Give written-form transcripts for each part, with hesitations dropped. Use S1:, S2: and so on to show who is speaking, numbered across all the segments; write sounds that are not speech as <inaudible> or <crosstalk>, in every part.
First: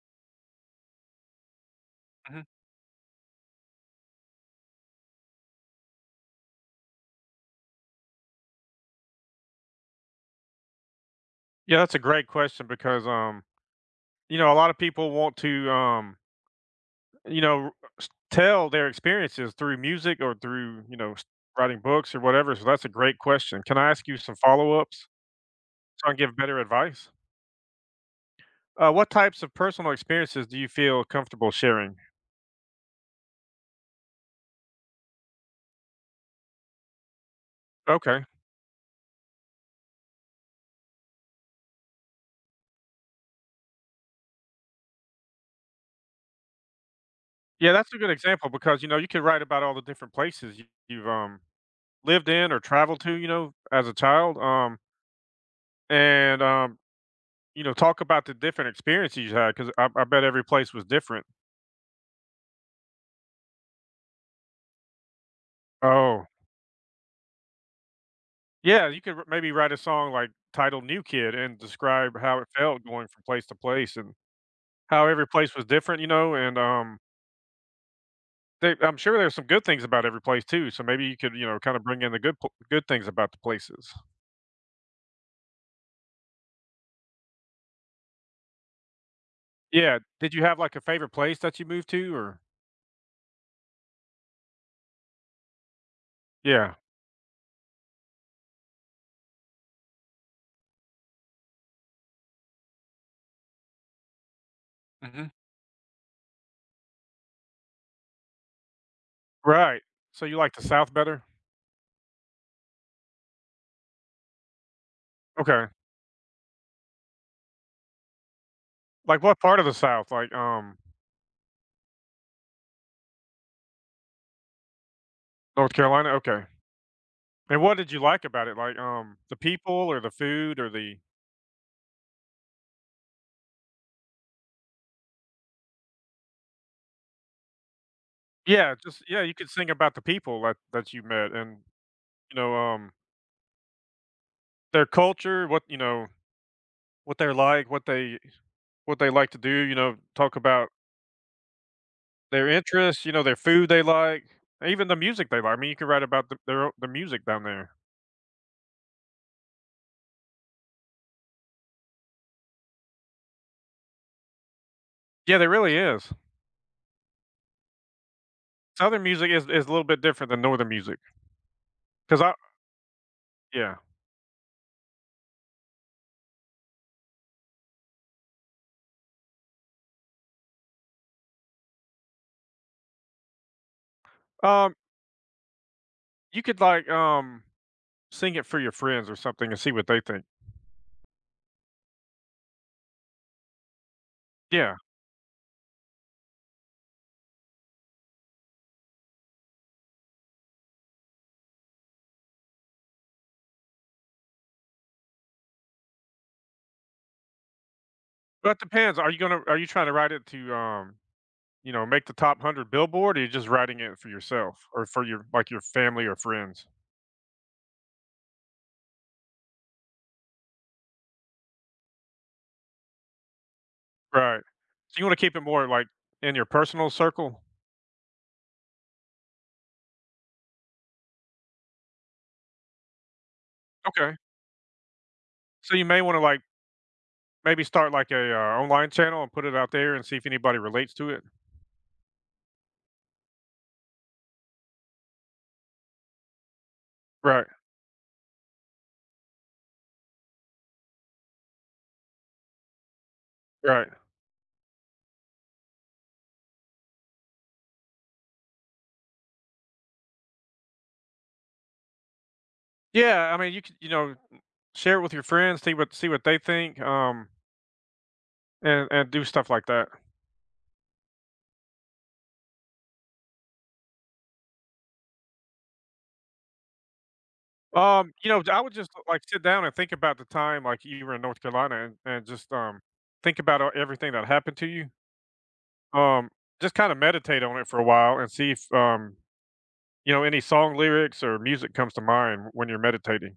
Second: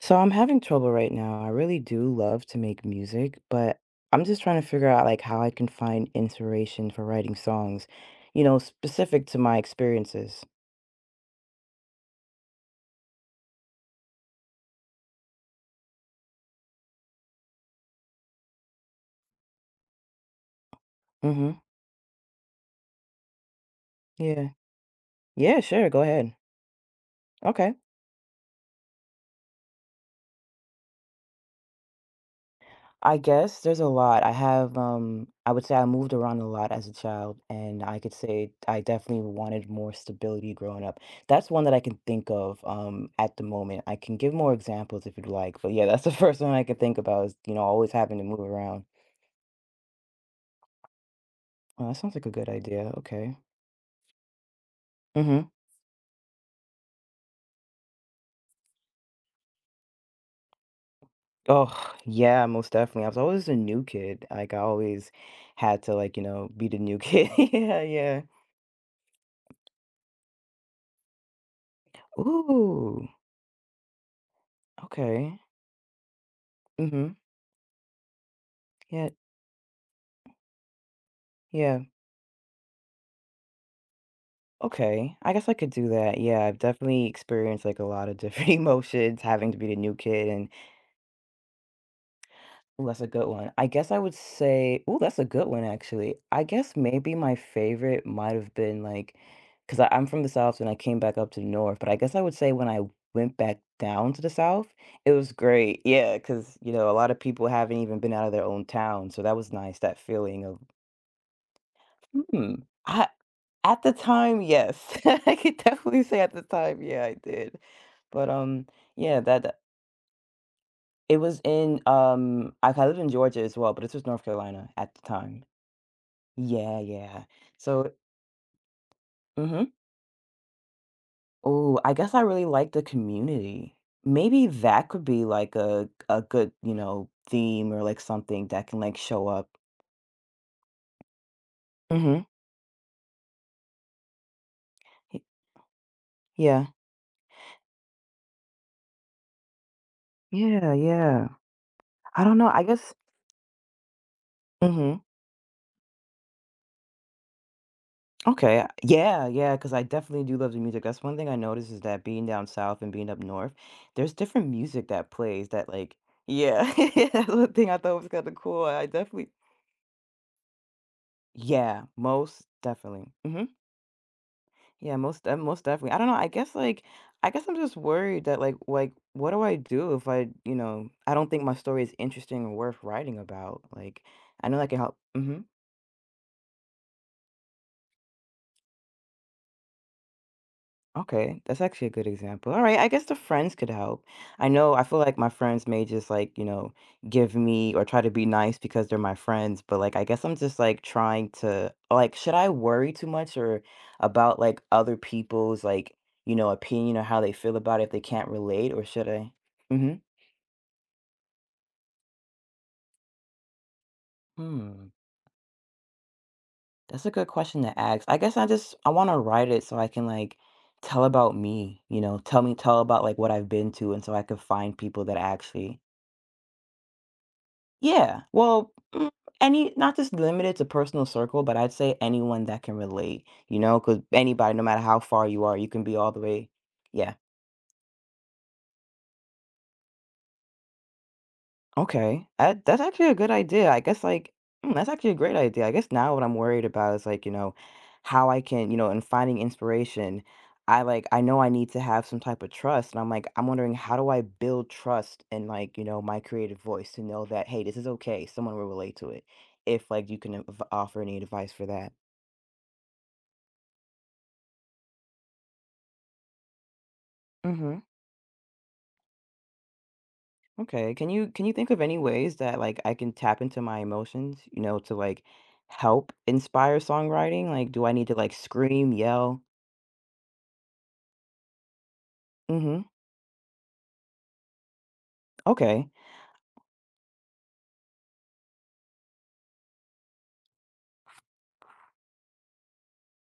S1: So I'm having trouble right now. I really do
S2: Mhm.
S1: love to make music, but I'm just trying to figure out how I can find inspiration for writing songs, you know, specific to my experiences.
S2: Yeah, that's a great question because you know, a lot of people want to you know, tell their experiences through music or through, you know,
S1: Mm-hmm.
S2: writing books or whatever. So that's a great question. Can I ask you some
S1: Yeah.
S2: follow-ups
S1: Yeah, sure. Go
S2: so I can
S1: ahead.
S2: give better advice?
S1: Okay.
S2: What types of personal experiences do you feel comfortable sharing?
S1: I guess there's a lot. I have I would say I moved around a lot as a child, and I could
S2: Okay.
S1: say I definitely wanted more stability growing up. That's one that I can think of at the moment. I can give more examples if you'd like, but yeah, that's the <laughs> first one I could think about is, you know,
S2: Yeah, that's
S1: always
S2: a good
S1: having to move
S2: example because
S1: around.
S2: you know, you could write about all the different places you've
S1: Well, that sounds like
S2: lived
S1: a good
S2: in or
S1: idea.
S2: traveled to, you
S1: Okay.
S2: know, as a child.
S1: Hmm.
S2: And You know, talk about the different experiences you had, 'cause I bet every place was different.
S1: Oh, yeah, most definitely. I was always a new kid. Like I always had to like, you
S2: Oh,
S1: know, be the new kid. <laughs> Yeah, yeah.
S2: yeah, you could r maybe write a song, like, titled "New Kid," and describe how it felt
S1: Ooh.
S2: going from place to place and how every
S1: Okay.
S2: place was different, you know, and,
S1: Mm-hmm.
S2: they I'm
S1: Yeah.
S2: sure there's some good things about every place too, so maybe you could, you know, kinda
S1: Yeah.
S2: bring in the good things about the places.
S1: Okay. I guess I could do that. Yeah, I've definitely experienced like a lot of different <laughs> emotions having to be the new
S2: Yeah,
S1: kid.
S2: did you
S1: And
S2: have, like, a favorite place that you moved to or
S1: ooh, that's a good one. I guess I would say, oh, that's a good one actually. I
S2: Yeah.
S1: guess maybe my favorite might have been like, because I'm from the South and I came back up to the North, but I guess I would say when I went back down to the South, it
S2: Mhm.
S1: was great. Yeah, because you know a lot of people haven't even been out of their own town, so that was nice.
S2: Right,
S1: That
S2: so you
S1: feeling
S2: like
S1: of,
S2: the South better?
S1: hmm, I at the time, yes, <laughs> I could
S2: Okay.
S1: definitely say at the time, yeah, I did. But yeah,
S2: Like, what
S1: that
S2: part of the South? Like,
S1: it was in I lived in Georgia as well, but this was North Carolina at the time.
S2: North Carolina? Okay.
S1: Yeah, yeah.
S2: And what did
S1: So,
S2: you like about it? Like, the
S1: hmm,
S2: people or the food or the
S1: oh, I guess I really like the community. Maybe that could be like a good, you know, theme or like something that
S2: Yeah,
S1: can like
S2: just yeah,
S1: show
S2: you
S1: up.
S2: could sing about the people that you met and,
S1: Hmm.
S2: you know, their culture,
S1: Yeah.
S2: what they're like, what they like to do, you know, talk about
S1: Yeah, yeah. I don't
S2: their
S1: know. I guess.
S2: interests, you know, their food they like, even
S1: Hmm.
S2: the music they like. I mean, you could write about the their o the music down there.
S1: Okay. Yeah, yeah. Because I definitely do love the music. That's one thing I noticed is that being down south and being up north, there's different music that
S2: Yeah, there
S1: plays that
S2: really
S1: like.
S2: is.
S1: Yeah, <laughs> that's one thing I thought was kind of cool. I
S2: Southern music
S1: definitely.
S2: is a little bit different than northern music,
S1: Yeah,
S2: cause I
S1: most definitely. Mhm.
S2: Yeah.
S1: Yeah, most definitely. I don't know, I guess, like I guess I'm just worried that, like, what do I do if I, you know I don't think my story is interesting or worth writing about, like, I know that
S2: Um,
S1: can help. Mhm.
S2: you could, like, sing it for your friends or something and see what they think.
S1: Okay, that's actually a good example. Alright, I guess the friends could help. I
S2: Yeah.
S1: know I feel like my friends may just, like, you know, give me or try to be nice because they're my friends, but, like, I guess I'm just, like, trying to like, should I worry too much or about, like, other people's, like, you know, opinion or how they feel about it if they can't
S2: Well, it
S1: relate, or
S2: depends.
S1: should
S2: Are you
S1: I?
S2: gonna are you trying to
S1: Mhm.
S2: write it to, you know, make the top 100 Billboard, or you're just writing it for yourself or
S1: Hmm,
S2: for your family or friends?
S1: that's a good question to ask. I guess I just I want to write it so I can like tell about me, you know, tell about like what I've been to and so I
S2: Right.
S1: could find
S2: So you
S1: people
S2: wanna
S1: that
S2: keep it more,
S1: actually.
S2: like, in your personal circle?
S1: Yeah. Well, mm, any not just limited to personal circle, but I'd say anyone that can relate, you know, because
S2: Okay.
S1: anybody no matter how far you are, you
S2: So you
S1: can be
S2: may
S1: all
S2: wanna,
S1: the
S2: like,
S1: way. Yeah.
S2: maybe start, like, a, online channel and put it out there and see if anybody relates to it.
S1: Okay. That's actually a good idea. I guess, like, mm, that's actually a great idea. I guess now what I'm worried about is, like, you
S2: Right,
S1: know, how I can, you know, in finding inspiration, I like, I know I need to have some type of trust. And I'm like, I'm wondering
S2: right.
S1: how do I build trust in, like, you know, my creative voice to know that, hey, this is okay. Someone will relate to it. If, like, you can offer any advice for that.
S2: Yeah, I mean, you could, you know, share it with your friends, see what they think,
S1: Mm-hmm.
S2: and do stuff like that.
S1: Okay. Can you think of any ways that like I can tap into my emotions, you know, to like help inspire songwriting? Like, do I need to
S2: You
S1: like
S2: know, I would just,
S1: scream,
S2: like, sit
S1: yell?
S2: down and think about the time, like, you were in North Carolina and just,
S1: Mhm.
S2: think about all everything that happened to you.
S1: Okay.
S2: Um, just kinda meditate on it for a while and see if, you know, any song lyrics or music comes to mind when you're meditating.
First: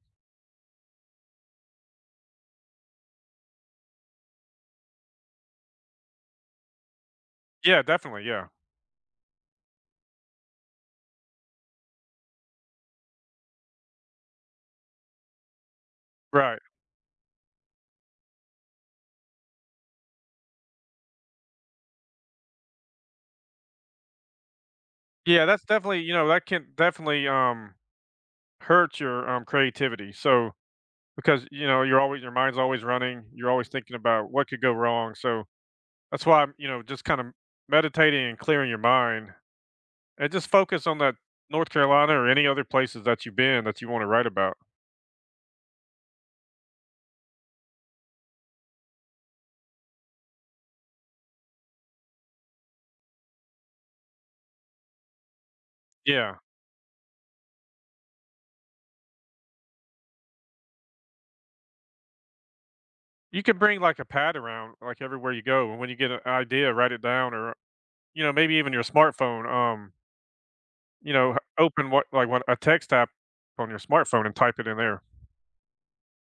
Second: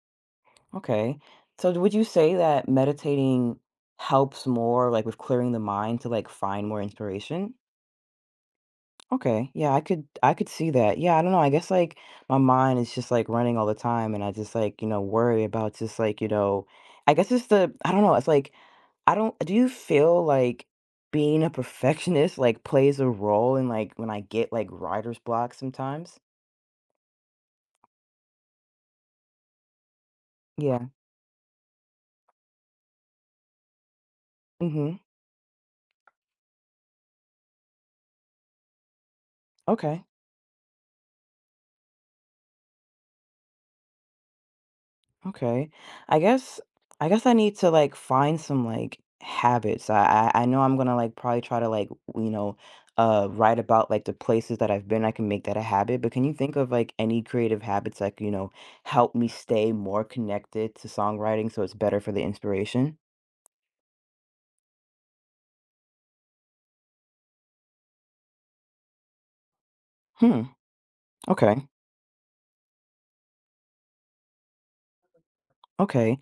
S1: Okay. So d would you say that meditating helps more, like, with clearing the mind to, like, find more inspiration?
S2: Yeah, definitely, yeah.
S1: Okay. Yeah, I could see that. Yeah, I don't know, I guess, like, my mind is just, like, running all the time, and I just, like, you know, worry about just, like, you
S2: Right.
S1: know I guess it's the I don't know, it's like, I don't do you feel like being a perfectionist, like, plays a role in, like, when I get, like, writer's
S2: Yeah,
S1: block
S2: that's definitely you
S1: sometimes?
S2: know, that can definitely, hurt your, creativity, so
S1: Yeah.
S2: because, you know, you're always your mind's always running, you're always thinking about what could go
S1: Mhm.
S2: wrong, so that's why, you know, just kind of meditating and clearing your mind.
S1: Okay.
S2: And just focus on that North Carolina or any other places that you've been that you wanna write about.
S1: Okay. I guess I guess I need to like find some like habits. I know I'm gonna like probably try to like you know write about like the places that I've been. I can make that a habit. But can you
S2: Yeah.
S1: think of like any creative habits like you know help me stay more connected to songwriting so it's better for the inspiration?
S2: You could bring, like, a pad around, like, everywhere you go, and when you get an idea, write it down or, you know, maybe even your smartphone,
S1: Hmm.
S2: you know, h
S1: Okay.
S2: open what like, what a text app on your smartphone and type it in there.
S1: Okay.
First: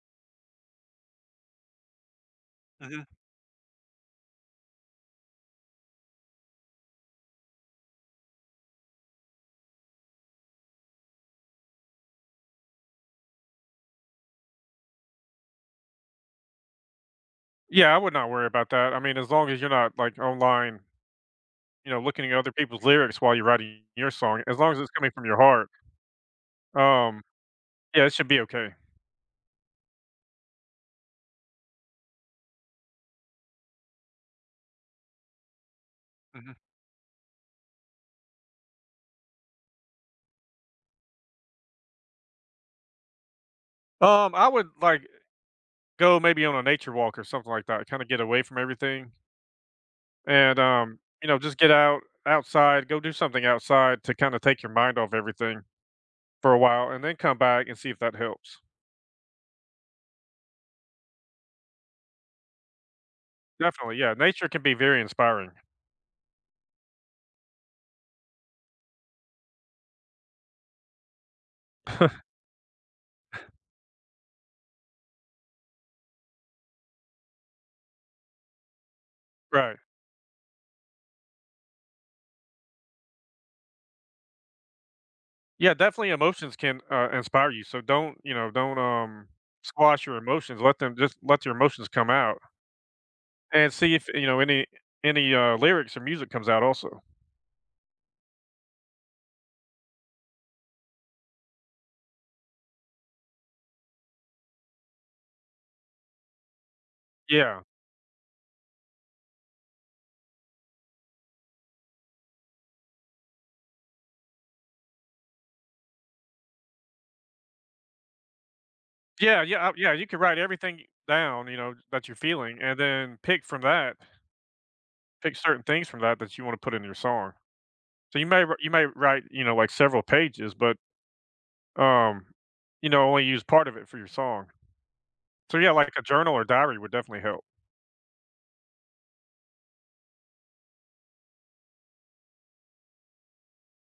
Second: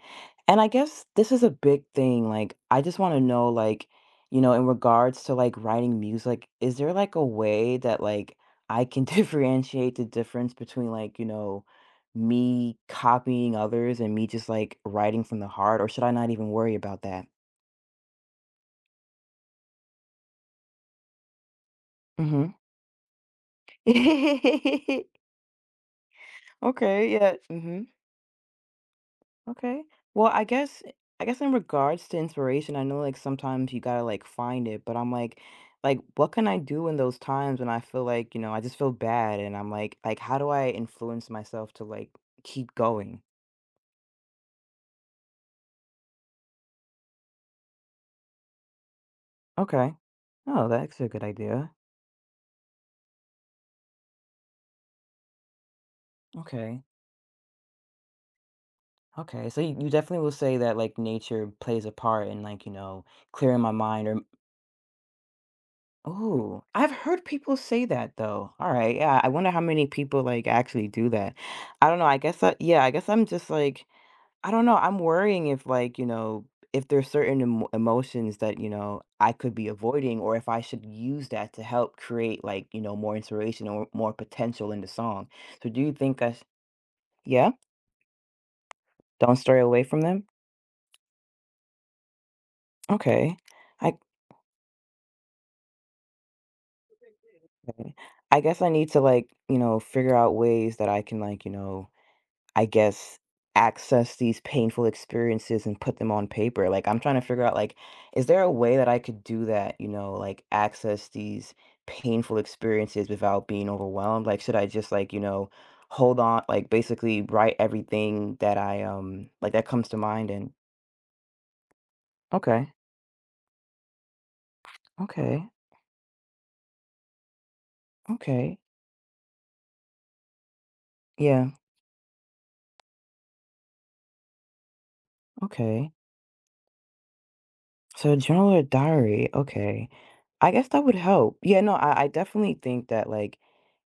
S1: And I guess this is a big thing. Like, I just
S2: Mhm.
S1: want to know, like, you know, in regards to like writing music, is there like a way that like I can <laughs> differentiate the difference between like, you know, me copying others and me just like writing from the heart, or should I not even worry about that?
S2: Yeah, I would not worry about that. I mean, as long as you're not, like, online, you know, looking at other
S1: Mm-hmm.
S2: people's lyrics while you're writing your song, as long as it's
S1: <laughs>
S2: coming from your heart,
S1: Okay,
S2: um,
S1: yeah. Mm-hmm.
S2: yeah, it should be okay.
S1: Okay. Well, I guess in regards to inspiration, I know like sometimes you gotta like find it, but I'm like what can
S2: Mhm.
S1: I do in those times when I feel like, you know, I just feel bad and I'm like how do I influence myself to like keep going?
S2: I would, like go maybe on a nature walk or something like that, kinda get away from everything,
S1: Okay.
S2: and,
S1: Oh, that's a good
S2: you know, just get
S1: idea.
S2: out outside, go do something outside to kinda take your mind off everything for a
S1: Okay.
S2: while and then come back and see if that helps.
S1: Okay. So you definitely will say that like nature plays a part in like, you know, clearing my
S2: Definitely,
S1: mind
S2: yeah,
S1: or
S2: nature can be very inspiring.
S1: oh, I've heard people say that though. All right. Yeah. I wonder how many people like actually do that. I don't know. I guess I, yeah, I guess I'm just like, I don't know. I'm worrying if like, you know, if there's certain emotions that, you know, I could be
S2: Right.
S1: avoiding or if I should use that to help create like, you know, more inspiration or more potential in the song. So
S2: Yeah,
S1: do you
S2: definitely
S1: think
S2: emotions can,
S1: yeah,
S2: inspire you, so don't, you know, don't,
S1: don't stray away from
S2: squash your
S1: them?
S2: emotions, let them just let your emotions come out
S1: Okay.
S2: and see
S1: I,
S2: if, you know, any, lyrics or music comes out also.
S1: I guess I need to like, you know, figure out ways that I can like, you know, I guess, access these painful experiences and put them on paper. Like, I'm trying to figure out,
S2: Yeah.
S1: like, is there a way that I could do that, you know, like access these painful experiences without being overwhelmed? Like, should I just like, you know, hold on, like basically write everything that I
S2: Yeah,
S1: like that
S2: yeah,
S1: comes
S2: yeah,
S1: to
S2: you could
S1: mind
S2: write
S1: and
S2: everything down, you know, that you're feeling
S1: okay.
S2: and then pick from that, pick
S1: Okay.
S2: certain things from that that you wanna put in your song. So
S1: Okay.
S2: you may write, you know, like, several pages, but,
S1: Yeah.
S2: um, you know, only use part of it for your song. So, yeah,
S1: Okay.
S2: like a journal or diary would definitely help.
S1: So journal or diary, okay. I guess that would help. Yeah, no, I definitely think that like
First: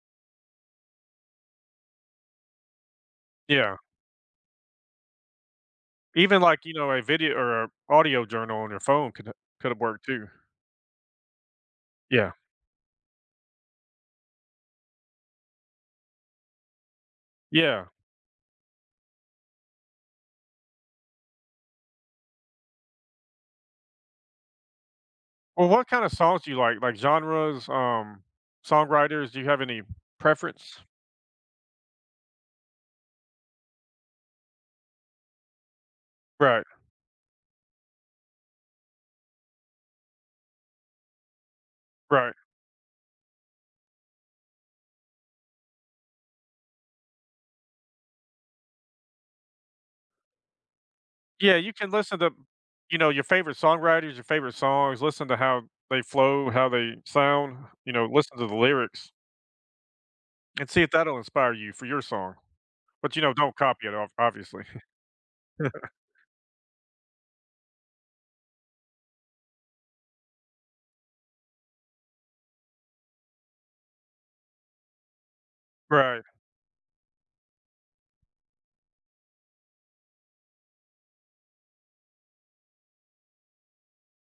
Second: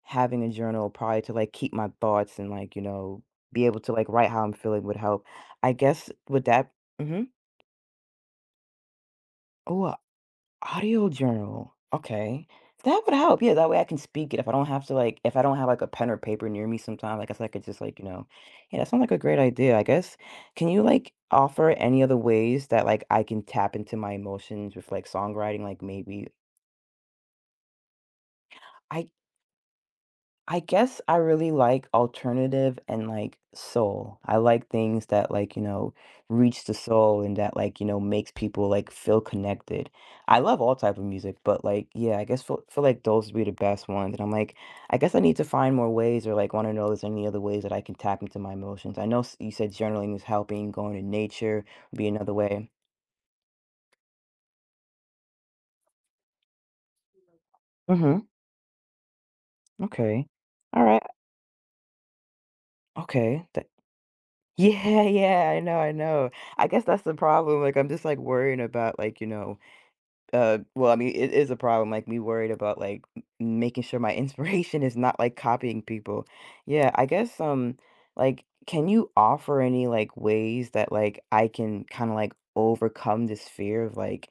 S1: having a journal probably to like keep my thoughts and like, you know, be
S2: Yeah.
S1: able to like write how I'm feeling would help. I guess
S2: Even,
S1: with
S2: like,
S1: that,
S2: you know, a
S1: mm-hmm.
S2: video or a audio journal on your phone could have
S1: Oh, a
S2: worked too.
S1: audio journal.
S2: Yeah.
S1: Okay. That would help. Yeah, that way I can speak it. If I don't have to like if I don't have like a pen or paper near me sometimes, I guess I could just
S2: Yeah.
S1: like, you know, yeah, that sounds like a great idea. I guess can you like offer any other ways that like I can tap into my emotions with like songwriting,
S2: Well,
S1: like
S2: what kinda
S1: maybe
S2: songs do you like? Like genres,
S1: I
S2: songwriters, do you have any
S1: I
S2: preference?
S1: guess I really like alternative and like soul. I like things that like, you know, reach
S2: Right,
S1: the soul and that like, you know, makes people like feel connected. I love all type of music, but like, yeah, I
S2: right.
S1: guess feel like those would be the best ones. And I'm like, I guess I need to find more ways or like want to know if there's any other ways that I can tap into my emotions. I know you said journaling is helping, going to
S2: Yeah,
S1: nature
S2: you can
S1: would be
S2: listen to,
S1: another way.
S2: you know, your favorite songwriters, your favorite songs, listen to how they flow, how they sound, you know,
S1: Hmm.
S2: listen to the lyrics
S1: Okay.
S2: and see
S1: All
S2: if
S1: right.
S2: that'll inspire you for your song. But, you know,
S1: Okay.
S2: don't copy it ob obviously.
S1: Yeah, yeah, I know, I
S2: <laughs>
S1: know. I guess that's the problem. Like, I'm just like worrying about like, you know, well, I mean, it is a problem. Like, me worried about like making sure my <laughs> inspiration is not like copying
S2: Right.
S1: people. Yeah, I guess like, can you offer any like ways that like I can kind of like overcome this fear of like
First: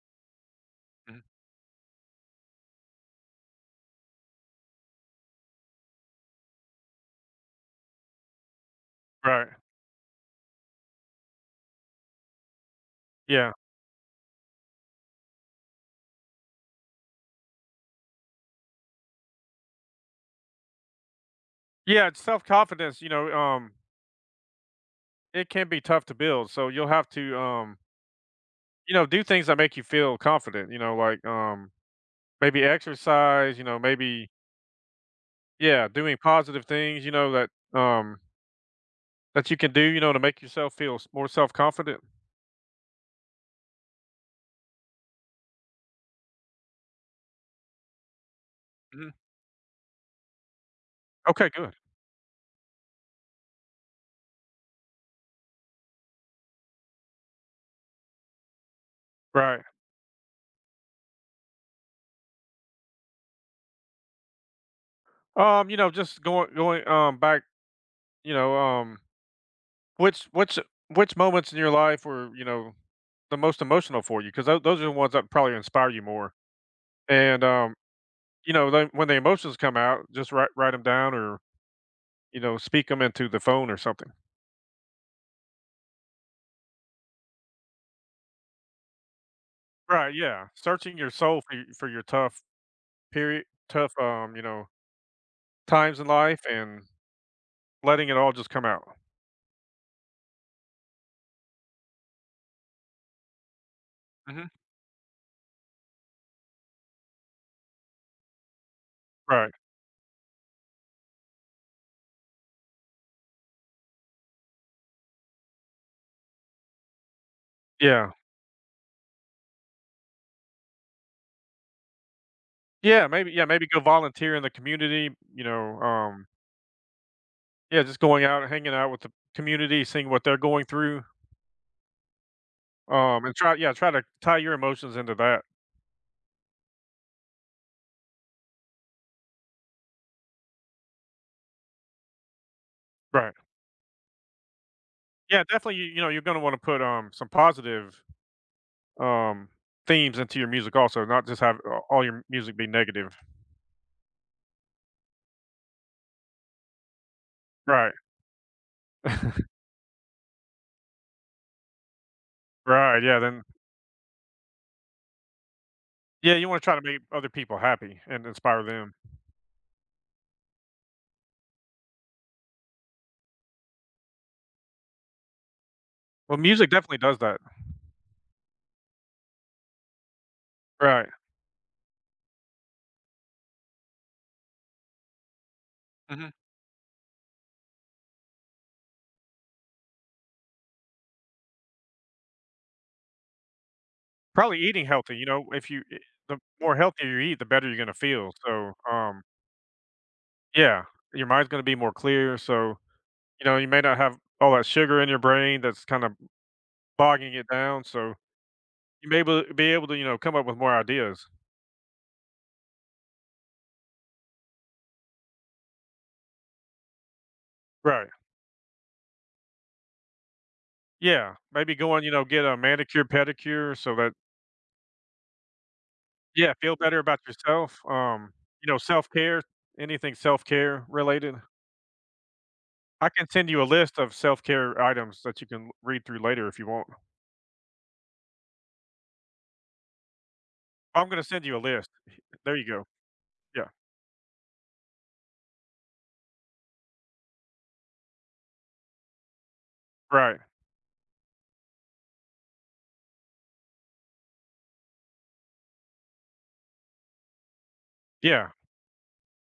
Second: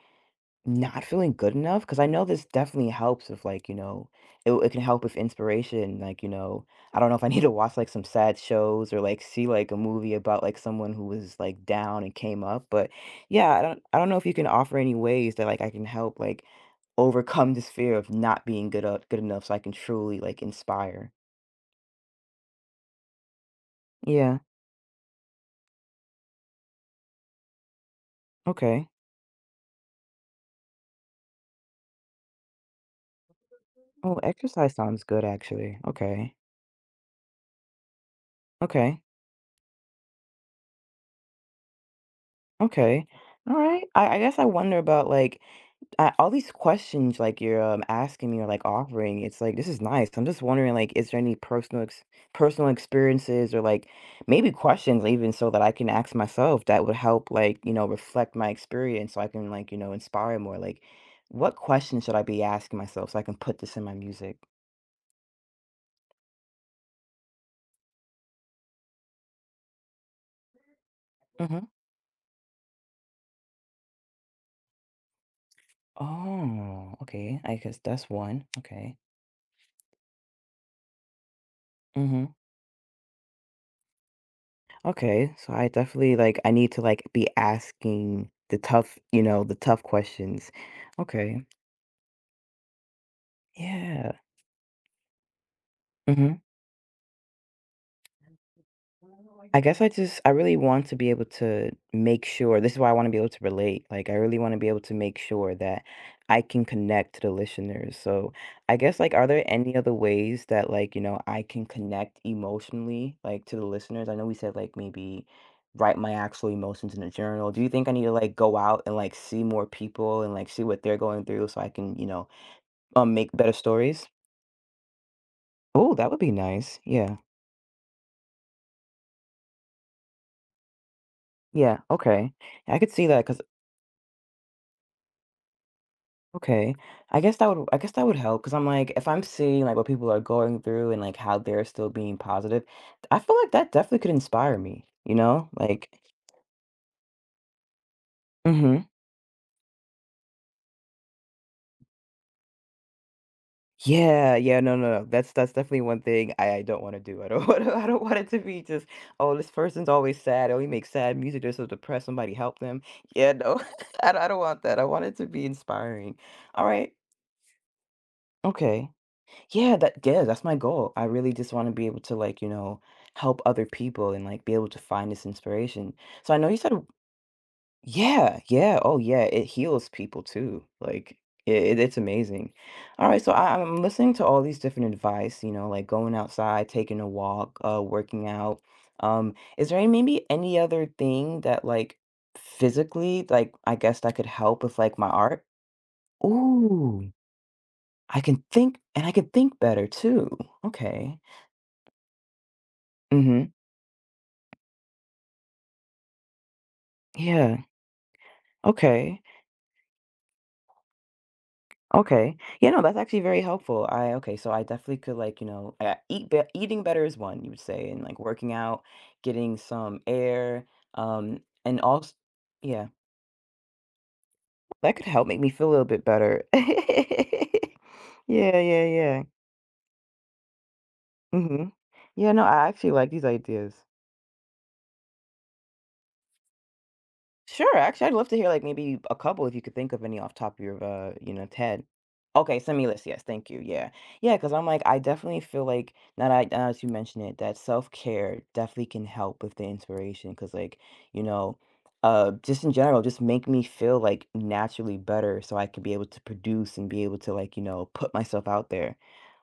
S1: not
S2: Mhm.
S1: feeling good enough? Because I know this definitely helps with, like, you know, it can help with inspiration, like, you know, I don't know if I <laughs> need to watch, like, some sad shows or, like, see,
S2: Right.
S1: like, a movie about, like, someone who was, like, down and came up, but, yeah,
S2: Yeah.
S1: I don't know if you can offer any ways that, like, I can help, like, overcome this fear of not being good enough so I can truly, like, inspire.
S2: Yeah, it's self-confidence, you know,
S1: Yeah,
S2: it can be tough to build, so you'll have to,
S1: okay.
S2: you know, do things that make you feel confident, you know, like, maybe exercise, you know,
S1: Oh,
S2: maybe
S1: exercise sounds good, actually.
S2: yeah, doing
S1: Okay.
S2: positive things, you know, that, um
S1: Okay.
S2: That you can do, you know, to make yourself feel s more self-confident?
S1: Okay. Alright. I guess I wonder about, like, I, all these questions like you're asking me or like
S2: Mhm.
S1: offering, it's like this is nice. I'm just wondering like, is there any
S2: Okay, good.
S1: personal experiences or like maybe questions even so that I can ask myself that would help like you know reflect my experience so I can,
S2: Right.
S1: like, you know, inspire more. Like, what questions should I be asking myself so I can put this in my music?
S2: You know, just going going, back, you know, which which which moments in
S1: Hmm.
S2: your life were, you know, the most emotional for you? Because those are the ones that probably inspire you more,
S1: Oh, okay.
S2: and,
S1: I guess that's one.
S2: you know, then
S1: Okay.
S2: when the emotions come out, just write them down or,
S1: Mm-hmm.
S2: you know, speak them into the phone or something.
S1: Okay. So I definitely like I need to like be asking the tough, you know, the tough
S2: Right, yeah.
S1: questions.
S2: Searching your soul
S1: Okay.
S2: for your tough,
S1: Yeah.
S2: you know, times in
S1: Hmm.
S2: life and letting it all just come out.
S1: I really want to be able to make sure. This is why I want to be able to relate. Like, I really
S2: Mhm.
S1: want to be able to make sure that I can connect to the listeners. So, I guess, like, are there
S2: Right.
S1: any other ways that, like, you know, I can connect emotionally, like, to the listeners? I know we said, like, maybe write my actual emotions in a journal. Do you think I need
S2: Yeah.
S1: to, like, go out and, like, see more people and, like, see what they're going through so I can, make
S2: Yeah,
S1: better
S2: maybe go
S1: stories?
S2: volunteer in the community, you know,
S1: Oh, that would be nice. Yeah.
S2: yeah, just going out, hanging out with the community, seeing what they're going through,
S1: Yeah. Okay. I could see that
S2: and
S1: because
S2: try yeah, try to tie your emotions into that.
S1: okay. I guess that would help because I'm like if I'm seeing like what people are going through and like how they're still being positive, I
S2: Right.
S1: feel like that definitely could inspire me, you
S2: Yeah,
S1: know?
S2: definitely,
S1: Like
S2: you know, you're gonna wanna put, some positive,
S1: hmm.
S2: um, themes into your music also, not just have a all your music be negative.
S1: Yeah, yeah, no, no, no. That's definitely one thing I don't want to do. I don't <laughs> want to, I
S2: Right.
S1: don't want it to be just, oh,
S2: <laughs>
S1: this person's always sad. Oh, he makes sad music. They're so depressed. Somebody help them.
S2: Right, yeah,
S1: Yeah,
S2: then
S1: no. <laughs> I don't want that. I want it to be inspiring.
S2: yeah, you wanna
S1: All
S2: try to
S1: right.
S2: make other people happy and inspire
S1: Okay.
S2: them.
S1: Yeah, that's my goal. I really just want to be able to, like, you know, help other people and like be able to find this inspiration. So
S2: Well,
S1: I know you
S2: music
S1: said
S2: definitely does that.
S1: yeah, yeah, oh yeah, it heals people too.
S2: Right.
S1: Like it's amazing. All right, so I'm listening to all these different advice, you know, like going
S2: Mhm.
S1: outside, taking a walk, working out. Is there any maybe any other thing that like physically, like I guess that could
S2: Probably
S1: help with
S2: eating
S1: like my
S2: healthy, you
S1: art?
S2: know, if you eh, the more healthier
S1: Ooh,
S2: you eat, the better you're gonna feel, so,
S1: I can think better too.
S2: yeah,
S1: Okay.
S2: your mind's gonna be more clear, so, you
S1: Mhm.
S2: know, you may not have all that sugar in your brain that's kinda bogging it
S1: Yeah.
S2: down, so you may
S1: Okay.
S2: able be able to, you know, come up with more ideas.
S1: Okay. Yeah, no, that's actually very helpful. I okay, so I definitely could, like, you know, eat be eating better is one, you would say, and
S2: Right.
S1: like working out, getting some air,
S2: Yeah, maybe
S1: and
S2: go and, you
S1: also,
S2: know, get a
S1: yeah,
S2: manicure, pedicure so that
S1: that could help make me feel a little bit better.
S2: yeah, feel better about
S1: <laughs>
S2: yourself,
S1: Yeah,
S2: you know,
S1: yeah, yeah.
S2: self-care, anything self-care related.
S1: Mhm. Yeah, no, I actually
S2: I
S1: like these
S2: can send you a
S1: ideas.
S2: list of self-care items that you can read through later if you want.
S1: Sure, actually, I'd love to hear, like, maybe a couple if you could think of any off top of your,
S2: I'm gonna
S1: you
S2: send
S1: know,
S2: you a
S1: head.
S2: list. There
S1: Okay,
S2: you
S1: send
S2: go.
S1: me a list, yes, thank you,
S2: Yeah.
S1: yeah. Yeah. Because 'cause I'm like, I definitely feel like, now that you mention it, that self-care definitely can help with the inspiration.
S2: Right.
S1: Because like, you know, just in general, just make me feel, like, naturally better so I could be able to produce and be able to, like, you know, put myself
S2: Yeah.
S1: out there.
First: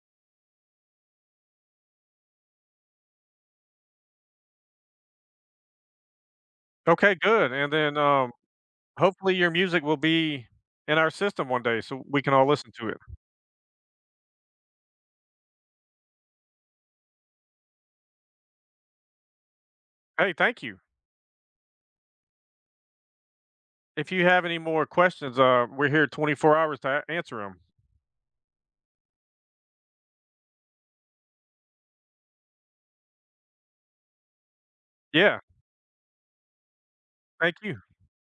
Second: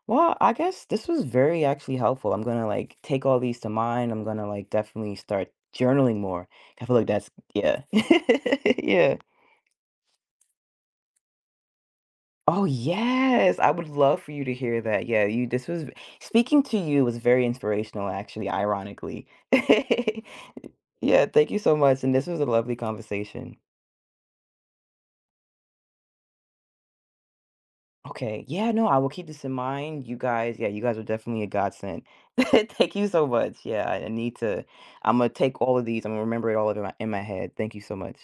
S1: Well, I guess this was very actually helpful. I'm gonna like take all these to mind. I'm gonna like definitely start journaling more. I feel like
S2: Okay,
S1: that's
S2: good, and
S1: yeah.
S2: then,
S1: <laughs> Yeah.
S2: hopefully your music will be in our system one day so we can all
S1: Oh
S2: listen to it.
S1: yes. I would love for you to hear that. Yeah, you this was Speaking to you was very inspirational actually, ironically. <laughs>
S2: Hey, thank you.
S1: Yeah, thank you so much. And this was a lovely conversation.
S2: If you have any more questions, we're here 24 hours to a answer them.
S1: Okay. Yeah, no, I will keep this in mind. You guys, yeah, you guys are definitely a godsend. <laughs> Thank you so much. Yeah, I need to. I'm gonna
S2: Yeah.
S1: take all of these. I'm gonna remember it all of in my
S2: Thank
S1: head. Thank
S2: you.
S1: you so much.